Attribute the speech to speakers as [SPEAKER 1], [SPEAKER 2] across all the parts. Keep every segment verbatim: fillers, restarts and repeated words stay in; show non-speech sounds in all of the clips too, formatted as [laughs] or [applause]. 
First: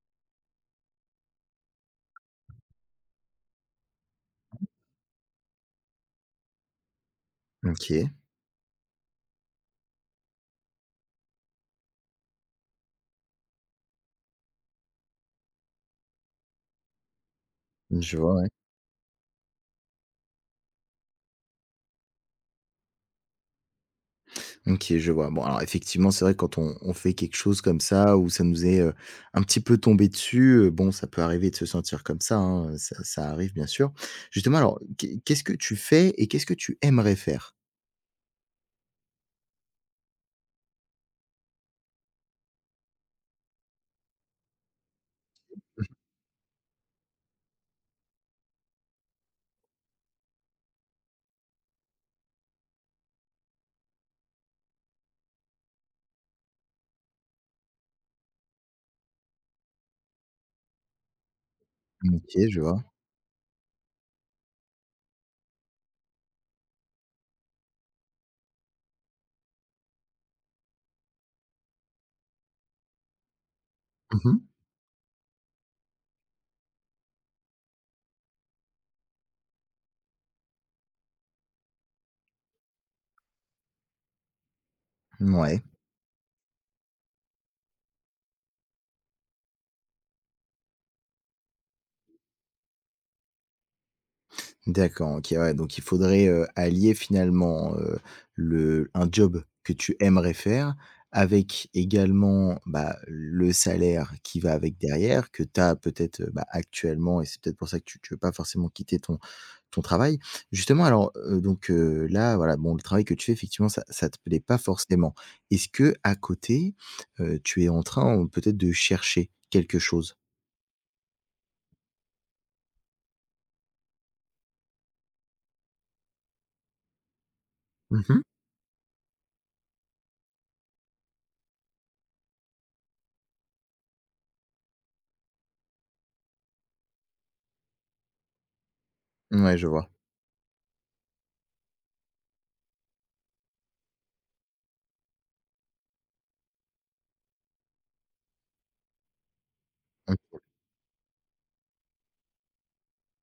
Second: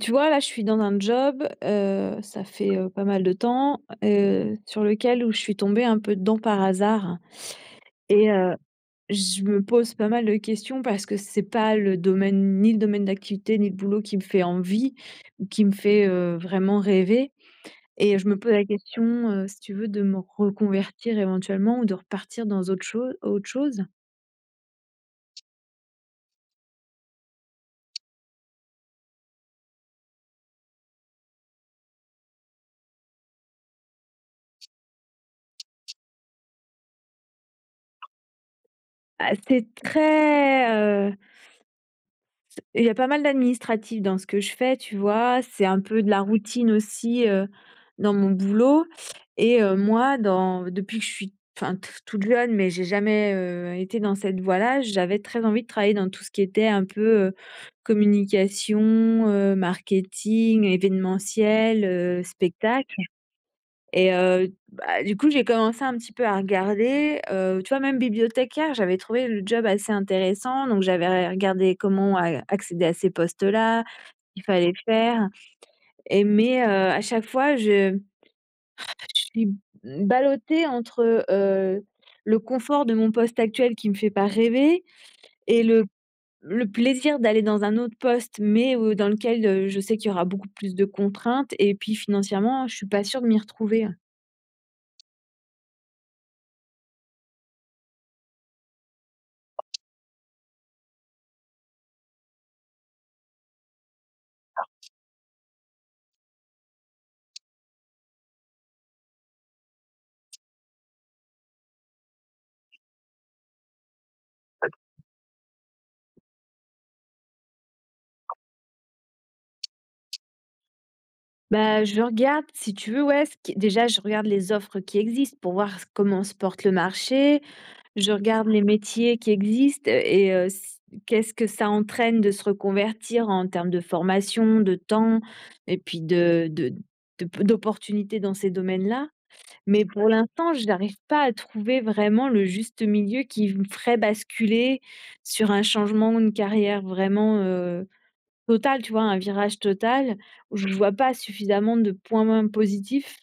[SPEAKER 1] Tu vois, là, je suis dans un job, heu, ça fait, heu, pas mal de temps, heu, sur lequel où je suis tombée un peu dedans par hasard
[SPEAKER 2] OK,
[SPEAKER 1] et heu, je me pose pas mal de questions parce que c'est pas le domaine ni le domaine d'activité, ni le boulot qui me fait envie ou qui me fait, heu, vraiment rêver.
[SPEAKER 2] je
[SPEAKER 1] Et je
[SPEAKER 2] vois,
[SPEAKER 1] me
[SPEAKER 2] ouais.
[SPEAKER 1] pose la question, heu, si tu veux, de me reconvertir éventuellement ou de repartir dans autre chose autre chose.
[SPEAKER 2] OK, je vois. Bon, alors effectivement, c'est vrai que quand on on fait quelque chose comme ça, où ça nous est, heu, un petit peu tombé dessus, heu, bon, ça peut arriver de se sentir comme ça, hein, ça ça arrive bien sûr. Justement, alors, qu'est qu'est-ce que tu fais et qu'est-ce que tu aimerais faire?
[SPEAKER 1] Ah, c'est très, il y a pas mal d'administratif dans ce que je fais, tu vois? C'est un peu de la routine aussi, heu, dans mon boulot et heu, moi dans depuis que je suis enfin t toute jeune, mais j'ai jamais, heu, été dans cette voie-là, j'avais très envie de travailler dans tout ce qui était un peu, heu, communication, heu, marketing, événementiel, heu,
[SPEAKER 2] OK, je vois.
[SPEAKER 1] spectacle. Et heu, bah, du coup, j'ai commencé un petit peu à regarder, heu, tu vois, même bibliothécaire, j'avais trouvé le job assez intéressant, donc j'avais regardé comment a accéder à ces postes-là,
[SPEAKER 2] Mmh
[SPEAKER 1] il
[SPEAKER 2] mh.
[SPEAKER 1] fallait faire et mais, heu, à chaque fois, je je suis ballottée entre, heu, le confort de mon poste actuel qui me fait pas rêver et le le plaisir d'aller dans un autre poste, mais heu, dans lequel, heu, je sais qu'il y aura beaucoup plus de contraintes et puis financièrement, je suis pas sûre de m'y retrouver, hein.
[SPEAKER 2] D'accord, OK, ouais, donc il faudrait, heu, allier finalement, heu, le un job que tu aimerais faire avec également, bah, le salaire qui va avec derrière, que tu as peut-être, heu, bah, actuellement, et c'est peut-être pour ça que tu ne veux pas forcément quitter ton ton travail. Justement alors, heu, donc, heu, là, voilà, bon, le travail que tu fais effectivement ça ça te plaît pas forcément. Est-ce que à côté, heu, tu es en train, euh, peut-être, de chercher quelque chose?
[SPEAKER 1] Bah, je regarde, si tu veux, ouais, ce qui déjà, je regarde les offres qui existent pour voir s comment se porte le marché. Je
[SPEAKER 2] Mmh.
[SPEAKER 1] regarde les métiers qui existent euh, et heu, s qu'est-ce que ça entraîne de se reconvertir en termes de formation, de temps et puis de de de p d'opportunités dans ces domaines-là.
[SPEAKER 2] Ouais, je
[SPEAKER 1] Mais
[SPEAKER 2] vois.
[SPEAKER 1] pour l'instant, je n'arrive pas à trouver vraiment le juste milieu qui me ferait basculer sur un changement de carrière vraiment, total, tu vois? Un virage total où je vois pas suffisamment de points positifs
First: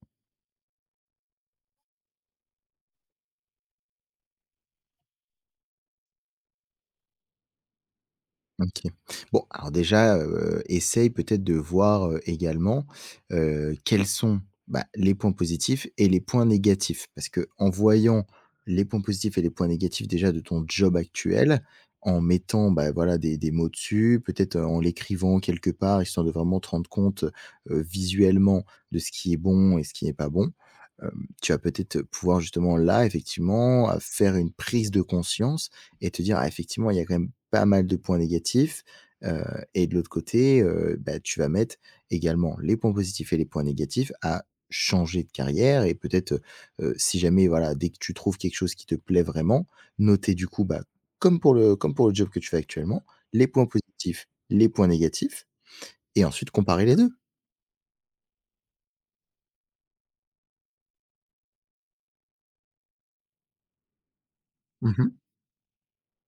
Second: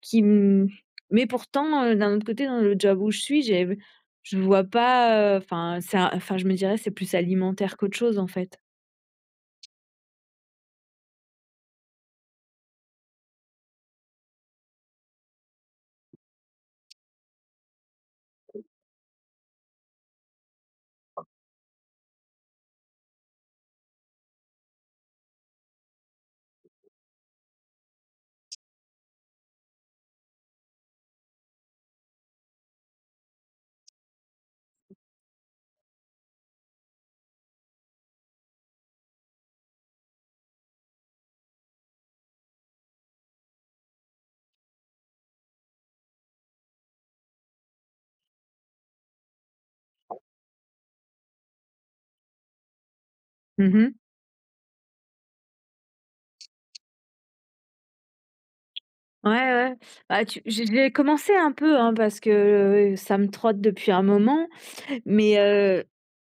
[SPEAKER 1] qui me mais pourtant, heu, d'un autre côté, dans le job où je suis, j'ai je vois pas, heu, enfin, c'est un enfin, je me dirais, c'est plus alimentaire qu'autre chose, en fait.
[SPEAKER 2] OK. Bon, alors déjà, heu, essaye peut-être de voir, heu, également, heu, quels sont, bah, les points positifs et les points négatifs. Parce que en voyant les points positifs et les points négatifs déjà de ton job actuel, en mettant, bah, voilà des des mots dessus, peut-être, heu, en l'écrivant quelque part, histoire de vraiment te rendre compte, heu, visuellement de ce qui est bon et ce qui n'est pas bon. Hem, tu vas peut-être pouvoir justement là, effectivement, à faire une prise de conscience et te dire: «Ah effectivement, il y a quand même pas mal de points négatifs», heu et de l'autre côté, heu, bah, tu vas mettre également les points positifs et les points négatifs à changer de carrière, et peut-être, heu si jamais voilà, dès que tu trouves quelque chose qui te plaît vraiment, noter du coup, bah, comme pour le comme pour le job que tu fais actuellement, les points
[SPEAKER 1] Mmh.
[SPEAKER 2] positifs, les points négatifs, et ensuite comparer les deux.
[SPEAKER 1] Ouais, ouais. Bah, tu j'ai j'ai commencé un peu, hein, parce que, heu, ça me trotte depuis un moment.
[SPEAKER 2] Mmh.
[SPEAKER 1] Mais heu,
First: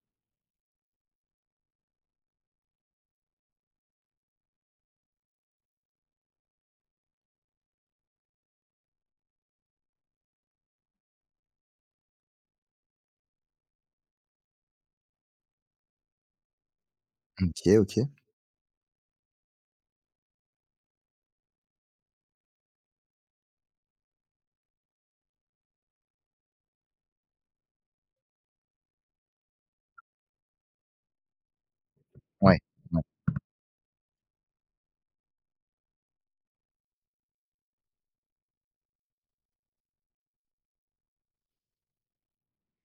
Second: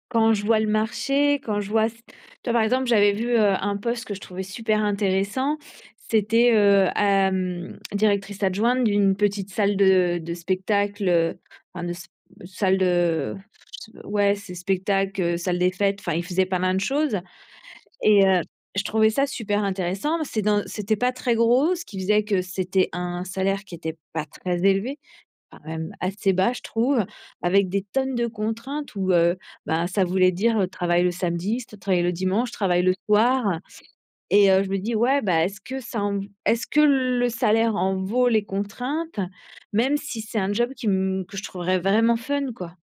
[SPEAKER 1] quand je vois le marché, quand je vois tu vois, par exemple, j'avais vu, heu, un poste que je trouvais super intéressant. C'était, heu, hem, directrice adjointe d'une petite salle de de spectacle, heu, enfin de s salle de ouais, c'est spectacle, heu, salle des fêtes, enfin, ils faisaient pas mal de choses
[SPEAKER 2] OK, OK.
[SPEAKER 1] et heu, je trouvais ça super intéressant. C'est dans c'était pas très gros, ce qui faisait que c'était un salaire qui était pas très élevé. Enfin même assez bas je trouve, avec des tonnes de contraintes où, heu, ben, ça voulait dire, heu, travaille le samedi, s travaille le dimanche,
[SPEAKER 2] Ouais.
[SPEAKER 1] travaille le
[SPEAKER 2] Ouais.
[SPEAKER 1] soir et heu, je me dis: «Ouais, bah, est-ce que ça en est-ce que le salaire en vaut les contraintes?» même si c'est un job qui me que je trouverais vraiment fun, quoi.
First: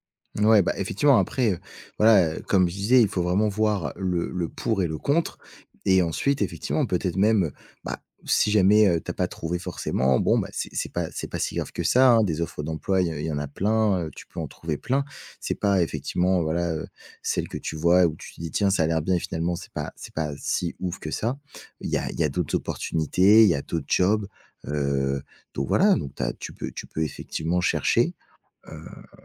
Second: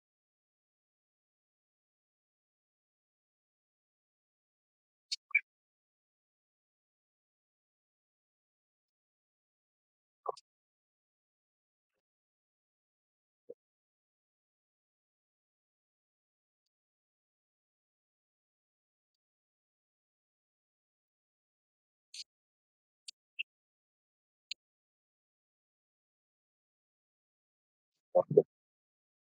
[SPEAKER 2] Ouais, bah, effectivement, après, heu, voilà, heu, comme je disais, il faut vraiment voir le le pour et le contre, et ensuite, effectivement, peut-être même, heu, bah, si jamais, heu, tu pas trouvé forcément, bon, bah, c'est c'est pas c'est pas si grave que ça, hein. Des offres d'emploi, il y il y en a plein, heu, tu peux en trouver plein. C'est pas effectivement, voilà, heu, celle que tu vois où tu te dis: «Tiens, ça a l'air bien», et finalement, c'est pas c'est pas si ouf que ça. Il y a il y a d'autres opportunités, il y a d'autres jobs, heu, donc voilà, donc t'as tu peux tu peux effectivement chercher. Heu,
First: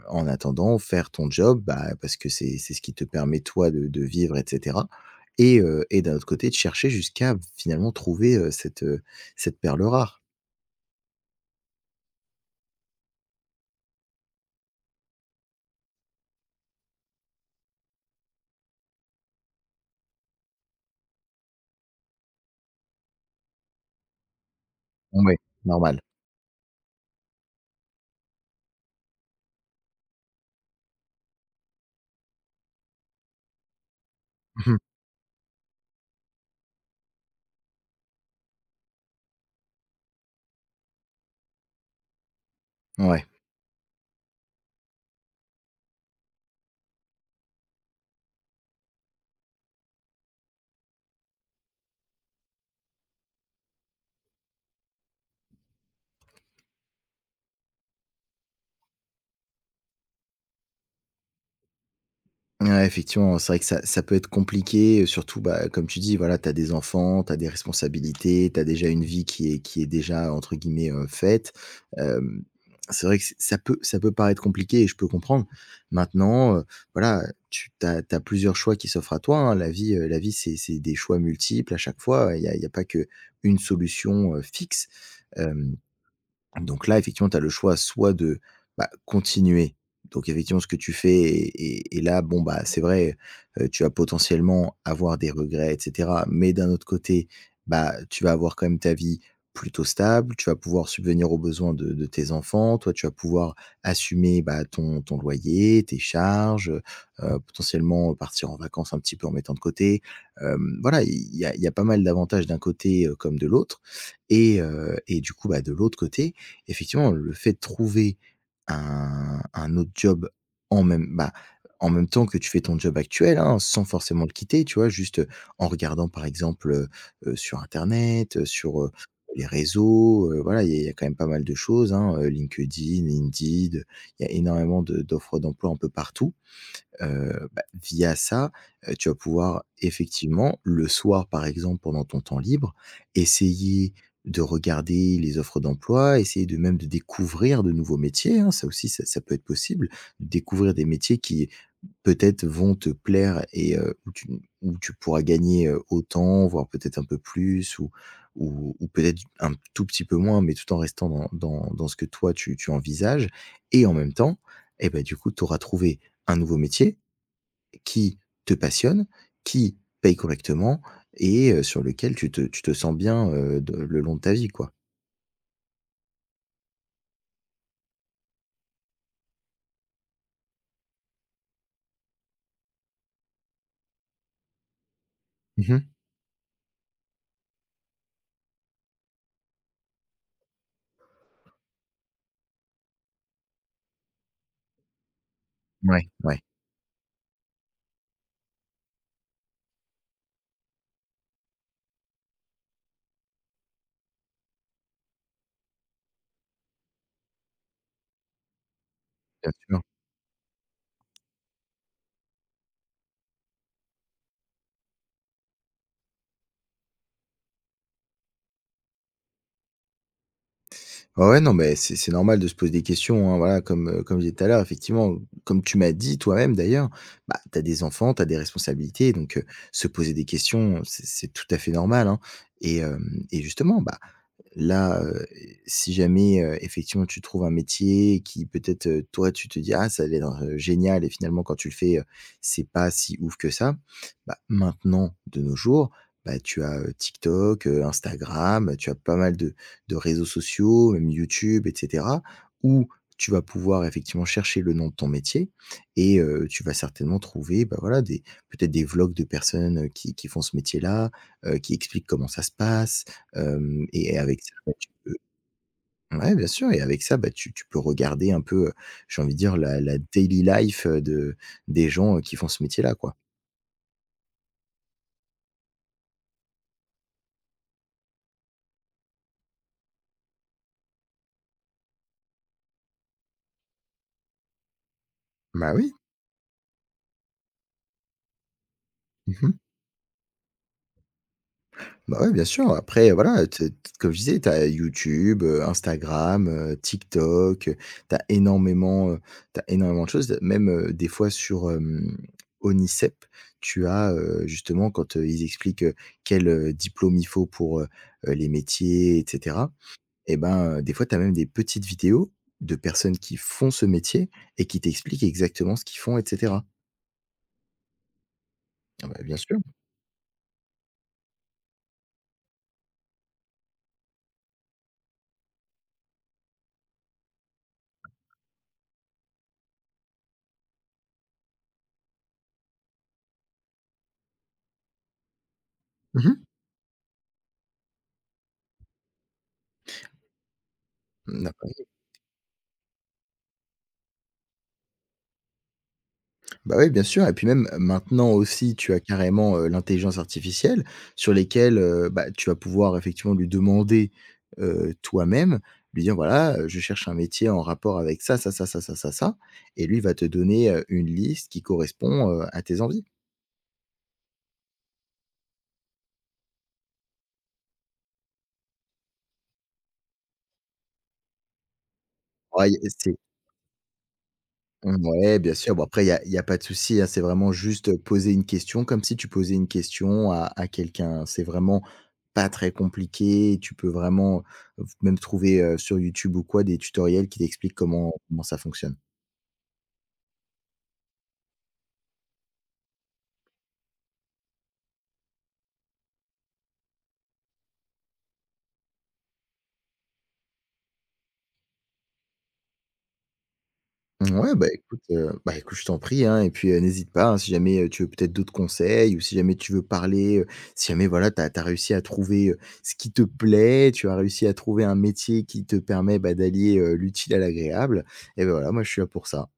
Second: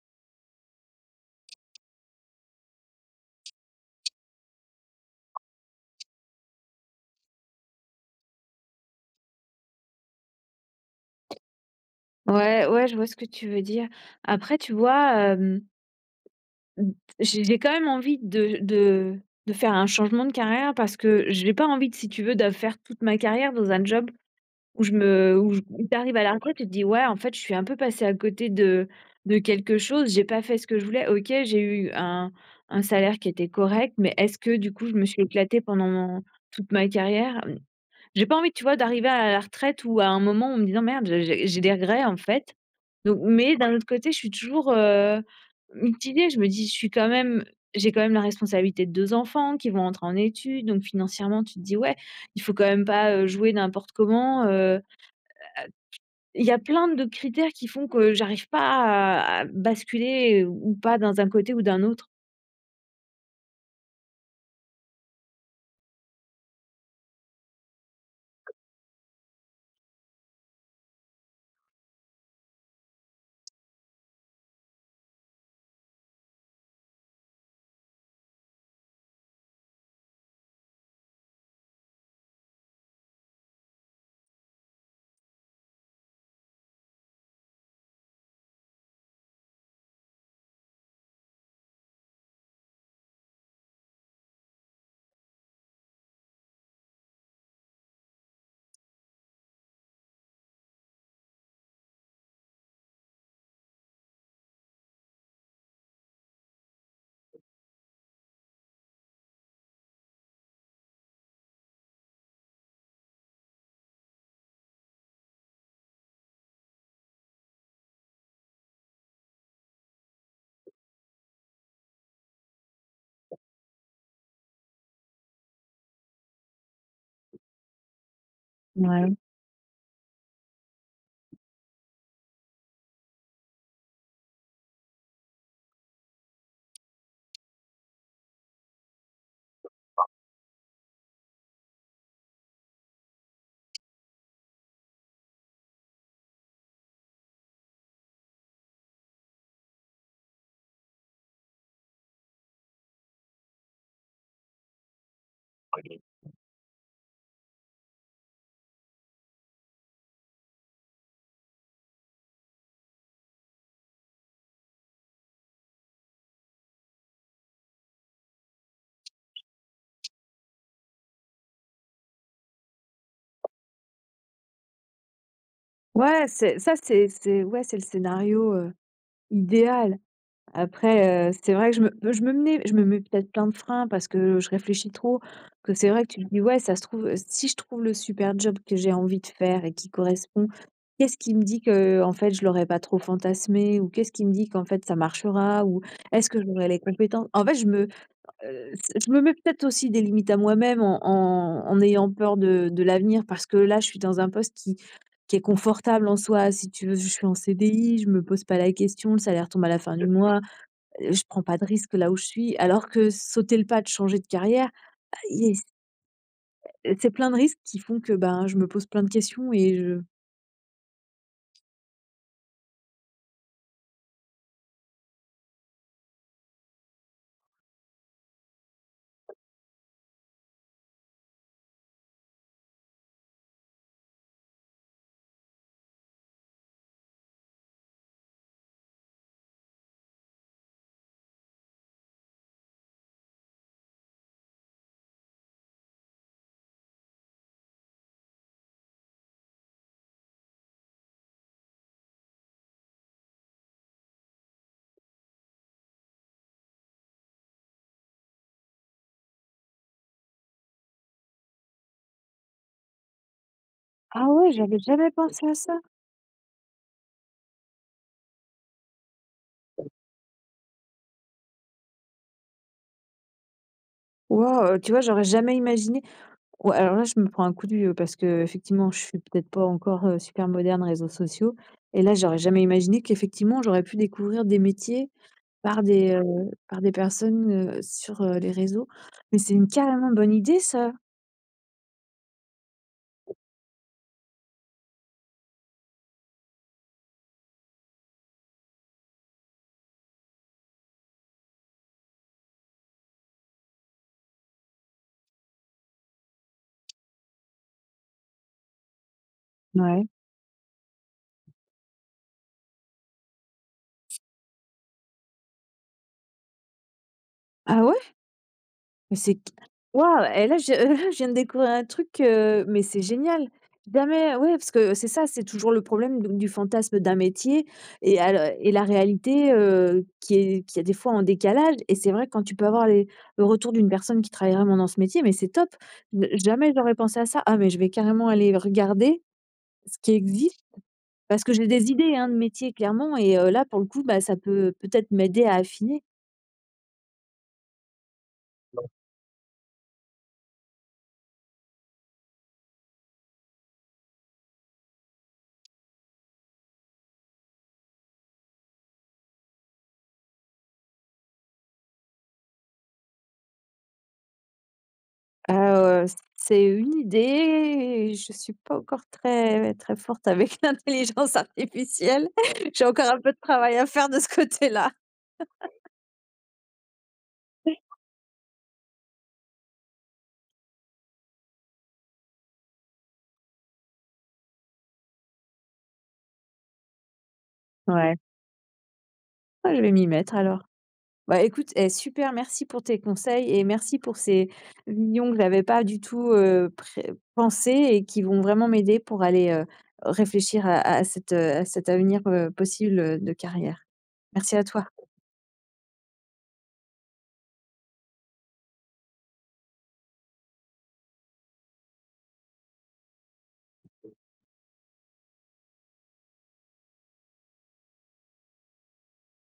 [SPEAKER 2] En attendant, faire ton job, bah, parce que c'est c'est ce qui te permet toi de de vivre, et cetera, et heu et d'un autre côté de chercher jusqu'à finalement trouver, heu, cette, heu, cette perle rare.
[SPEAKER 1] Ouais, ouais, je vois ce que tu veux dire. Après tu vois, hem, j'ai j'ai quand même envie de de de faire un changement de carrière parce que j'ai pas envie de si tu veux de faire toute ma carrière dans un job où je
[SPEAKER 2] Ouais,
[SPEAKER 1] me où je où tu
[SPEAKER 2] normal.
[SPEAKER 1] à la retraite, tu te dis: «Ouais, en fait, je suis un peu passée à côté de de quelque chose. J'ai pas fait ce que je voulais. OK, j'ai eu un un salaire qui était correct, mais est-ce que du coup, je me suis éclatée pendant mon toute ma carrière?» hem, j'ai pas envie, tu vois, d'arriver à la retraite ou à un moment en me disant: «Merde, j'ai j'ai des regrets, en fait».
[SPEAKER 2] [laughs]
[SPEAKER 1] Donc
[SPEAKER 2] Ouais.
[SPEAKER 1] mais d'un autre côté, je suis toujours, heu, mitigée. Je me dis: «Je suis quand même j'ai quand même la responsabilité de deux enfants qui vont entrer en études». Donc financièrement, tu te dis: «Ouais, il faut quand même pas, heu, jouer n'importe comment, il y a plein de critères qui font que j'arrive pas à à basculer ou pas dans un côté ou d'un autre.
[SPEAKER 2] Ouais, effectivement, c'est vrai que ça ça peut être compliqué, heu, surtout, bah, comme tu dis, voilà, tu as des enfants, tu as des responsabilités, tu as déjà une vie qui est qui est déjà entre guillemets, heu, «faite». Hem, c'est vrai que c ça peut ça peut paraître compliqué, et je peux comprendre. Maintenant, heu, voilà, tu tu as plusieurs choix qui s'offrent à toi, hein. La vie, heu, la vie, c'est c'est des choix multiples à chaque fois. Il y a il y a pas qu'une solution, heu, fixe. Donc là, effectivement, tu as le choix soit de, bah, continuer. Donc effectivement, ce que tu fais et et et là, bon, bah, c'est vrai, heu, tu vas potentiellement avoir des regrets et cetera. Mais d'un autre côté, bah, tu vas avoir quand même ta vie plutôt stable, tu vas pouvoir subvenir aux besoins de de tes enfants. Toi, tu vas pouvoir assumer, bah, ton ton loyer, tes charges, heu potentiellement partir en vacances un petit peu en mettant de côté. Hem, voilà, il y a il y a pas mal d'avantages d'un côté, heu, comme de l'autre, et heu et du coup, bah, de l'autre côté, effectivement, le fait de trouver un un autre job en même bah, en même temps que tu fais ton job actuel, hein, sans forcément le quitter, tu vois? Juste, heu, en regardant par exemple, heu heu, sur internet, heu, sur, heu,
[SPEAKER 1] Ouais.
[SPEAKER 2] les réseaux, heu, voilà, il y a il y a quand même pas mal de choses, hein, heu, LinkedIn, Indeed, il y a énormément de d'offres d'emploi un peu partout, heu, bah, via ça, heu, tu vas pouvoir effectivement le soir, par exemple, pendant ton temps libre, essayer de regarder les offres d'emploi, essayer de même de découvrir de nouveaux métiers, hein. Ça aussi, ça ça peut être possible. Découvrir des métiers qui, peut-être, vont te plaire, et heu, où tu où tu pourras gagner, heu, autant, voire peut-être un peu plus ou ou ou peut-être un tout petit peu moins, mais tout en restant dans dans dans ce que toi tu tu envisages, et en même temps et ben du coup, tu auras trouvé un nouveau métier qui te passionne, qui paye correctement, et heu, sur lequel tu te tu te sens bien, heu, de le long de ta vie, quoi.
[SPEAKER 1] Ouais, c'est ça, c'est c'est ouais, c'est le scénario, heu, idéal. Après, heu, c'est vrai que je me je me mets je me mets peut-être plein de freins parce que je réfléchis trop,
[SPEAKER 2] Mmh
[SPEAKER 1] que
[SPEAKER 2] mh.
[SPEAKER 1] c'est vrai que tu te dis: «Ouais, ça se trouve, heu, si je trouve le super job que j'ai envie de faire et qui correspond, qu'est-ce qui me dit que en fait, je l'aurais pas trop fantasmé? Ou qu'est-ce qui me dit qu'en fait, ça marchera? Ou
[SPEAKER 2] Ouais.
[SPEAKER 1] est-ce
[SPEAKER 2] Ouais,
[SPEAKER 1] que j'aurai les Oui. compétences?» en fait, je me Heu, c je me mets peut-être aussi des limites à moi-même en en en ayant peur de de l'avenir parce que là, je suis dans un poste qui qui est confortable en soi. Si tu veux, je suis en C D I, je me pose pas la question, le salaire
[SPEAKER 2] bien
[SPEAKER 1] tombe à la
[SPEAKER 2] sûr.
[SPEAKER 1] fin du mois, heu, je prends pas de risque là où je suis. Alors que sauter le pas de changer de carrière, il y a c'est plein de risques qui font que, ben, je me pose plein de questions et je
[SPEAKER 2] Ouais, ouais, non, mais c'est c'est normal de se poser des questions, hein, voilà, comme, heu, comme je disais tout à l'heure, effectivement, comme tu m'as dit toi-même d'ailleurs, bah, tu as des enfants, tu as des responsabilités, donc heu, se poser des questions, c'est c'est tout à fait normal, hein, et hem et justement, bah là, heu, si jamais, heu, effectivement tu trouves un métier qui peut-être, heu, toi tu te dis: «Ah ça va être heu, génial», et finalement quand tu le fais, heu, c'est pas si ouf que ça. Bah, maintenant, de nos jours, bah, tu as, heu, TikTok, heu, Instagram, tu as pas mal de de réseaux sociaux, même YouTube et cetera, où tu vas pouvoir effectivement chercher le nom de ton métier, et heu, tu vas certainement trouver, bah, voilà des peut-être des vlogs de personnes, heu, qui qui font ce métier-là, heu, qui expliquent comment ça se passe. Hem et
[SPEAKER 1] Ah
[SPEAKER 2] avec
[SPEAKER 1] ouais,
[SPEAKER 2] ça, bah,
[SPEAKER 1] j'avais
[SPEAKER 2] tu
[SPEAKER 1] jamais
[SPEAKER 2] peux
[SPEAKER 1] pensé à ça.
[SPEAKER 2] ouais, bien sûr, et avec ça, bah, tu tu peux regarder un peu, heu, j'ai envie de dire la la daily life, heu, de des gens, heu, qui font ce métier-là, quoi.
[SPEAKER 1] Wow, tu vois, j'aurais jamais imaginé. Ouais, alors là, je me prends un coup de vieux parce que effectivement, je suis peut-être pas encore, heu, super moderne réseaux sociaux et là, j'aurais jamais imaginé qu'effectivement, j'aurais pu découvrir des métiers
[SPEAKER 2] Bah,
[SPEAKER 1] par
[SPEAKER 2] oui.
[SPEAKER 1] des, heu, par des personnes, heu, sur, heu, les réseaux. Mais c'est
[SPEAKER 2] Mmh.
[SPEAKER 1] une carrément bonne idée ça!
[SPEAKER 2] Bah, ouais, bien sûr. Après, voilà, tu tu comme je disais, tu as YouTube, heu, Instagram, heu, TikTok, heu, tu as énormément, heu, tu énormément de choses. Même, heu, des fois sur, hem, ONICEP, tu as, heu, justement quand, heu, ils expliquent, heu, quel, heu, diplôme il faut pour, heu heu, les métiers et cetera.
[SPEAKER 1] Ouais.
[SPEAKER 2] Et ben, heu, des fois, tu as même des petites vidéos de personnes qui font ce métier et qui t'expliquent exactement ce qu'ils font et cetera.
[SPEAKER 1] Ah ouais?
[SPEAKER 2] Ah bah,
[SPEAKER 1] Mais c'est
[SPEAKER 2] bien sûr.
[SPEAKER 1] waouh! Et là, je [laughs] là, je viens de découvrir un truc, heu, mais c'est génial! Jamais ouais, parce que c'est ça, c'est toujours le problème donc du fantasme d'un métier et à le et la réalité, heu, qui est qui a des fois en décalage et c'est vrai quand tu peux avoir les le retour d'une personne qui travaille vraiment dans ce métier, mais c'est top! N
[SPEAKER 2] Mmh.
[SPEAKER 1] jamais j'aurais pensé à ça. Ah, mais je vais carrément aller regarder ce qui existe parce que
[SPEAKER 2] Bah
[SPEAKER 1] j'ai
[SPEAKER 2] oui,
[SPEAKER 1] des idées, hein, de métier clairement et heu, là, pour le coup, bah, ça peut peut-être m'aider à affiner.
[SPEAKER 2] bah oui, bien sûr, et puis même euh, maintenant aussi, tu as carrément, heu, l'intelligence artificielle sur lesquelles, heu, bah, tu vas pouvoir effectivement lui demander, heu, toi-même, lui dire: «Voilà, heu, je cherche un métier en rapport avec ça, ça, ça, ça, ça, ça, ça», et lui va te donner, heu, une liste qui correspond, heu, à tes envies.
[SPEAKER 1] Heu, c'est une idée, je suis pas encore très très forte avec [laughs] l'intelligence artificielle.
[SPEAKER 2] Ouais,
[SPEAKER 1] [laughs] J'ai encore un peu de travail à faire de ce côté-là.
[SPEAKER 2] Ouais, bien sûr. Bon, après, il y a y a pas de souci, hein. C'est vraiment juste, poser une question comme si tu posais une question à à quelqu'un. C'est vraiment pas très compliqué. Tu peux vraiment, heu, même trouver, heu, sur YouTube ou quoi, des tutoriels qui t'expliquent comment
[SPEAKER 1] Ouais.
[SPEAKER 2] comment ça fonctionne.
[SPEAKER 1] Ah, je vais m'y mettre alors. Bah, écoute, eh, super, merci pour tes conseils et merci pour ces visions que j'avais pas du tout, heu, pré pensées et qui vont vraiment m'aider pour aller, heu, réfléchir à à cet, heu, à cet avenir, heu, possible, heu, de carrière.
[SPEAKER 2] Ouais,
[SPEAKER 1] Merci à
[SPEAKER 2] bah,
[SPEAKER 1] toi.
[SPEAKER 2] écoute, heu, bah, écoute, je t'en prie, hein, et puis, heu, n'hésite pas, hein, si jamais, heu, tu veux peut-être d'autres conseils, ou si jamais tu veux parler, heu, si jamais, voilà, tu as réussi à trouver, heu, ce qui te plaît, tu as réussi à trouver un métier qui te permet, bah, d'allier, heu, l'utile à l'agréable, et ben voilà, moi, je suis là pour ça.